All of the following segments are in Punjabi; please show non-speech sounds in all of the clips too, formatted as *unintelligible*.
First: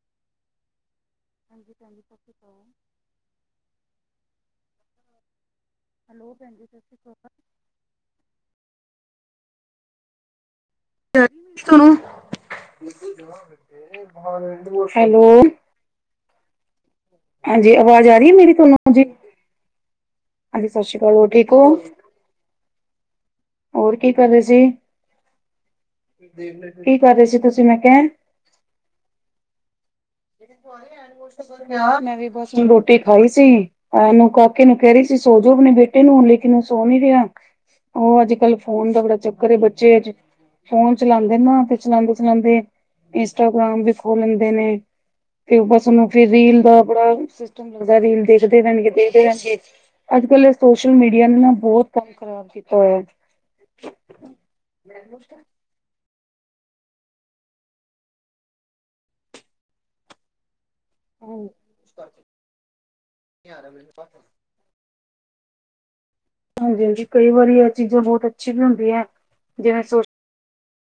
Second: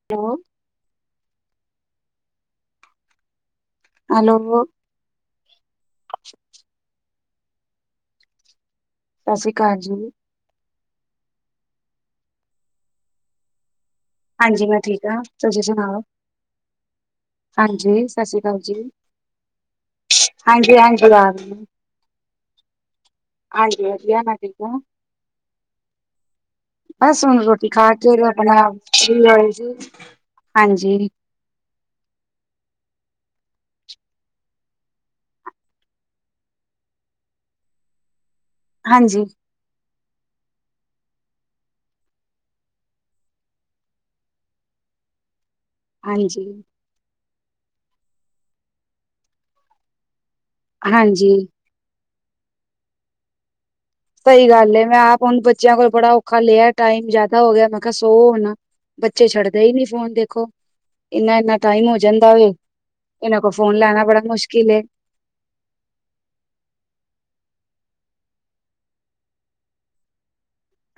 *inaudible* ਹਾਂਜੀ, *unintelligible* *inaudible* ਭੈਜੀ ਸਸੀ ਕੋ ਹੈਲੋ। ਹੈਲੋ, ਭੈਣਜੀ। ਸਤਿ ਸ਼੍ਰੀ ਅਕਾਲ। ਸਤਿ ਸ਼੍ਰੀ ਅਕਾਲ ਜੀ। *inaudible* ਹਾਂਜੀ, ਮੈਂ ਠੀਕ ਹਾਂ। ਹੈਲੋ ਤੁਸੀਂ ਸੁਣਾਓ? ਹਾਂਜੀ ਆਵਾਜ਼ ਆ ਸਤਿ ਰਹੀ ਐ ਸ੍ਰੀ ਮੇਰੀ ਅਕਾਲ ਤੁਹਾਨੂੰ ਜੀ। ਹਾਂਜੀ, ਸਤਿ ਸ੍ਰੀ ਅਕਾਲ। ਹੋਰ ਆ ਰਹੀ ਠੀਕ ਓ। ਹੈ। ਹਾਂਜੀ ਹੋਰ, ਕੀ ਵਧੀਆ ਕਰ ਮੈਂ ਰਹੇ ਠੀਕ ਸੀ। ਹਾਂ, ਕੀ ਕਰ ਰਹੇ ਸੀ, ਤੁਸੀਂ ਮੈਂ ਕਿਹਾ। ਬਣਾ ਸੀ ਹੋਈ ਸੀ *inaudible* ਤੂੰ ਆਈ ਹਾਂਜੀ, ਹੈਂਡ ਵਾਸ਼ ਤਾ ਕਰਕੇ ਆ ਮੈਂ ਵੀ ਬਸ ਰੋਟੀ ਖਾਈ ਸੀ। ਹ ਨੂੰ ਕਾਕੇ ਨੂੰ ਕਹਿ ਰਹੀ ਸੀ, ਸੋ ਜੋੋ ਆਪਣੇ ਬੇਟੇ ਨੂੰ ਹੁਣ ਲੇਕਿਨ ਉਹ ਸੋ ਨੀ ਰਿਹਾ। ਉਹ ਅੱਜ ਕੱਲ ਫੋਨ ਦਾ ਬੜਾ ਹਾਂਜੀ, ਚੱਕਰ ਹੈ ਬੱਚੇ ਅੱਜ। ਫੋਨ ਚਲਾਉਂਦੇ ਨਾ ਤੇ ਫੇਰ ਚਲਾਂਦੇ ਚਲਾਂਦੇ ਇੰਸਟਾਗ੍ਰਾਮ ਵੀ ਖੋਲ ਲੈਂਦੇ ਨੇ। ਤੇ ਬਸ ਉਹਨੂੰ ਫੇਰ ਹਾਂਜੀ, ਰੀਲ ਦਾ। ਬੜਾ ਸਿਸਟਮ ਲੱਗਦਾ ਰੀਲ ਦੇਖਦੇ ਰਹਿਣਗੇ ਦੇਖਦੇ ਰਹਿਣਗੇ ਅੱਜ ਕੱਲ। ਸੋਸ਼ਲ ਮੀਡੀਆ ਨੇ ਹਾਂਜੀ। ਨਾ ਬਹੁਤ ਕੰਮ ਖ਼ਰਾਬ ਕੀਤਾ ਹੋਇਆ। ਸਹੀ ਗੱਲ ਏ ਮੈਂ ਆਪ ਹੁਣ ਬੱਚਿਆਂ ਕੋਲੋਂ ਬੜਾ ਔਖਾ ਲਿਆ ਟਾਈਮ ਜਿਆਦਾ ਹੋ ਗਿਆ ਮੈਂ ਕਿਹਾ ਸੌ ਹੁਣ। ਬੱਚੇ ਛੱਡਦੇ ਹੀ ਨੀ ਫੋਨ ਦੇਖੋ। ਇਨਾਂ ਇਨਾਂ ਹਾਂਜੀ ਟਾਈਮ ਹੋ ਜਾਂਦਾ ਵੇ ਇਹਨਾਂ ਕੋਲੋਂ ਫੋਨ ਲੈਣਾ ਬੜਾ ਮੁਸ਼ਕਿਲ ਏ। ਹਾਂਜੀ, ਹਾਂਜੀ ਕਈ ਵਾਰੀ ਇਹ ਚੀਜ਼ਾਂ ਬਹੁਤ ਅੱਛੀ ਵੀ ਹੁੰਦੀ ਹੈ ਜਿਵੇਂ।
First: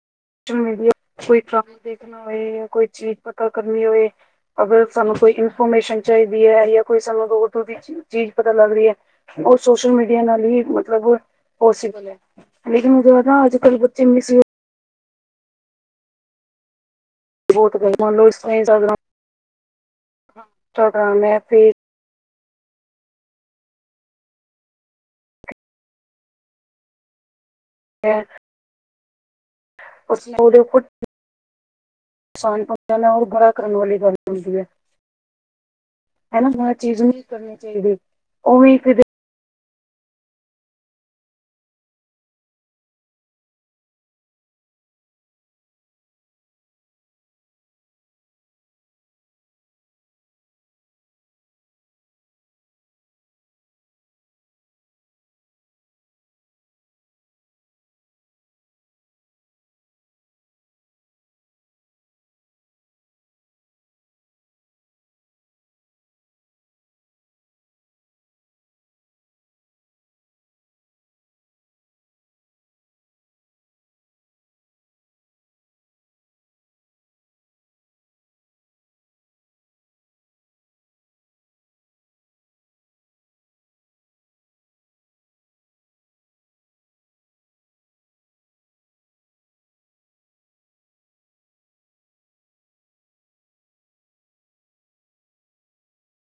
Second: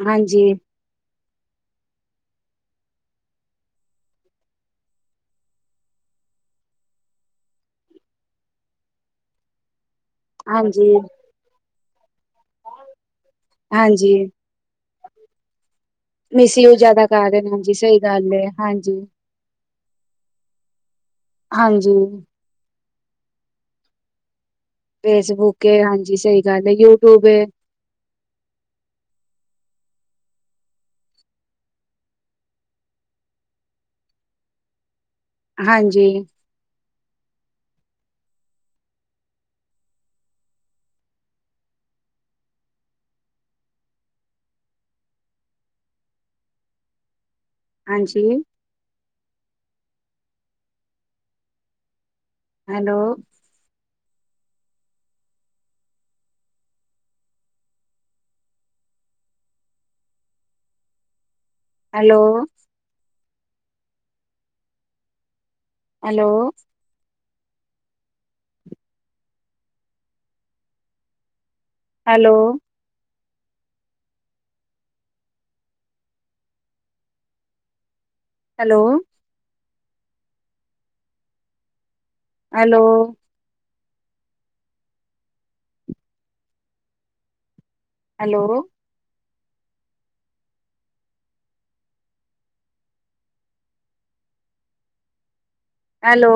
ਹਾਂਜੀ, ਸੋਚੋ ਮੇਰੇ ਲਈ ਵੀ ਕੋਈ ਕੰਮ ਦੇਖਣਾ ਹੋਏ ਜਾਂ ਕੋਈ ਚੀਜ਼ ਪਤਾ ਕਰਨੀ ਹੋਏ। ਅਗਰ ਸਾਨੂੰ ਕੋਈ ਇਨਫੋਰਮੇਸ਼ਨ ਚਾਹੀਦੀ ਹੈ ਜਾਂ ਕੋਈ ਸਾਨੂੰ ਦੂਰ ਦੂਰ ਦੀ ਚੀਜ਼ ਪਤਾ ਲੱਗ ਰਹੀ ਹੈ। ਉਹ ਸੋਸ਼ਲ ਮੀਡੀਆ ਨਾਲ ਹੀ ਹਾਂਜੀ, ਮਤਲਬ ਉਹ ਸਿੱਖਦਾ। ਨਹੀਂ ਤੈਨੂੰ ਤਾਂ ਪਤਾ ਅੱਜ ਕੱਲ੍ਹ ਬੱਚੇ। ਹਾਂਜੀ। ਮਿਸਯੂਜ ਜਿਆਦਾ ਕਰ ਰਹੇ ਨੇ ਹਾਂਜੀ ਬਹੁਤ ਕਰ ਸਹੀ ਮੰਨ ਲਓ ਗੱਲ ਏ ਹਾਂਜੀ। ਮੈ ਤੇ ਜੀ। ਫੇਸਬੁੱਕ ਏ ਹਾਂਜੀ ਸਹੀ ਗੱਲ ਏ ਯੂਟਿਊਬ ਏ। ਤੇ। ਅਸੀਂ ਉਹਦੇ ਉੱਪਰ। ਨੁਕਸਾਨ ਪਹੁੰਚਾਉਣਾ ਉਹ ਬੜਾ ਕਰਨ ਵਾਲੀ ਗੱਲ ਹੁੰਦੀ ਹੈ। ਹਾਂਜੀ। ਹਨਾ ਹਰ ਚੀਜ਼ ਨਹੀਂ ਕਰਨੀ ਚਾਹੀਦੀ ਉਵੇਂ ਫਿਰ। ਹਾਂਜੀ। Hello. Hello. Hello. Hello. Hello. Hello. Hello. Hello.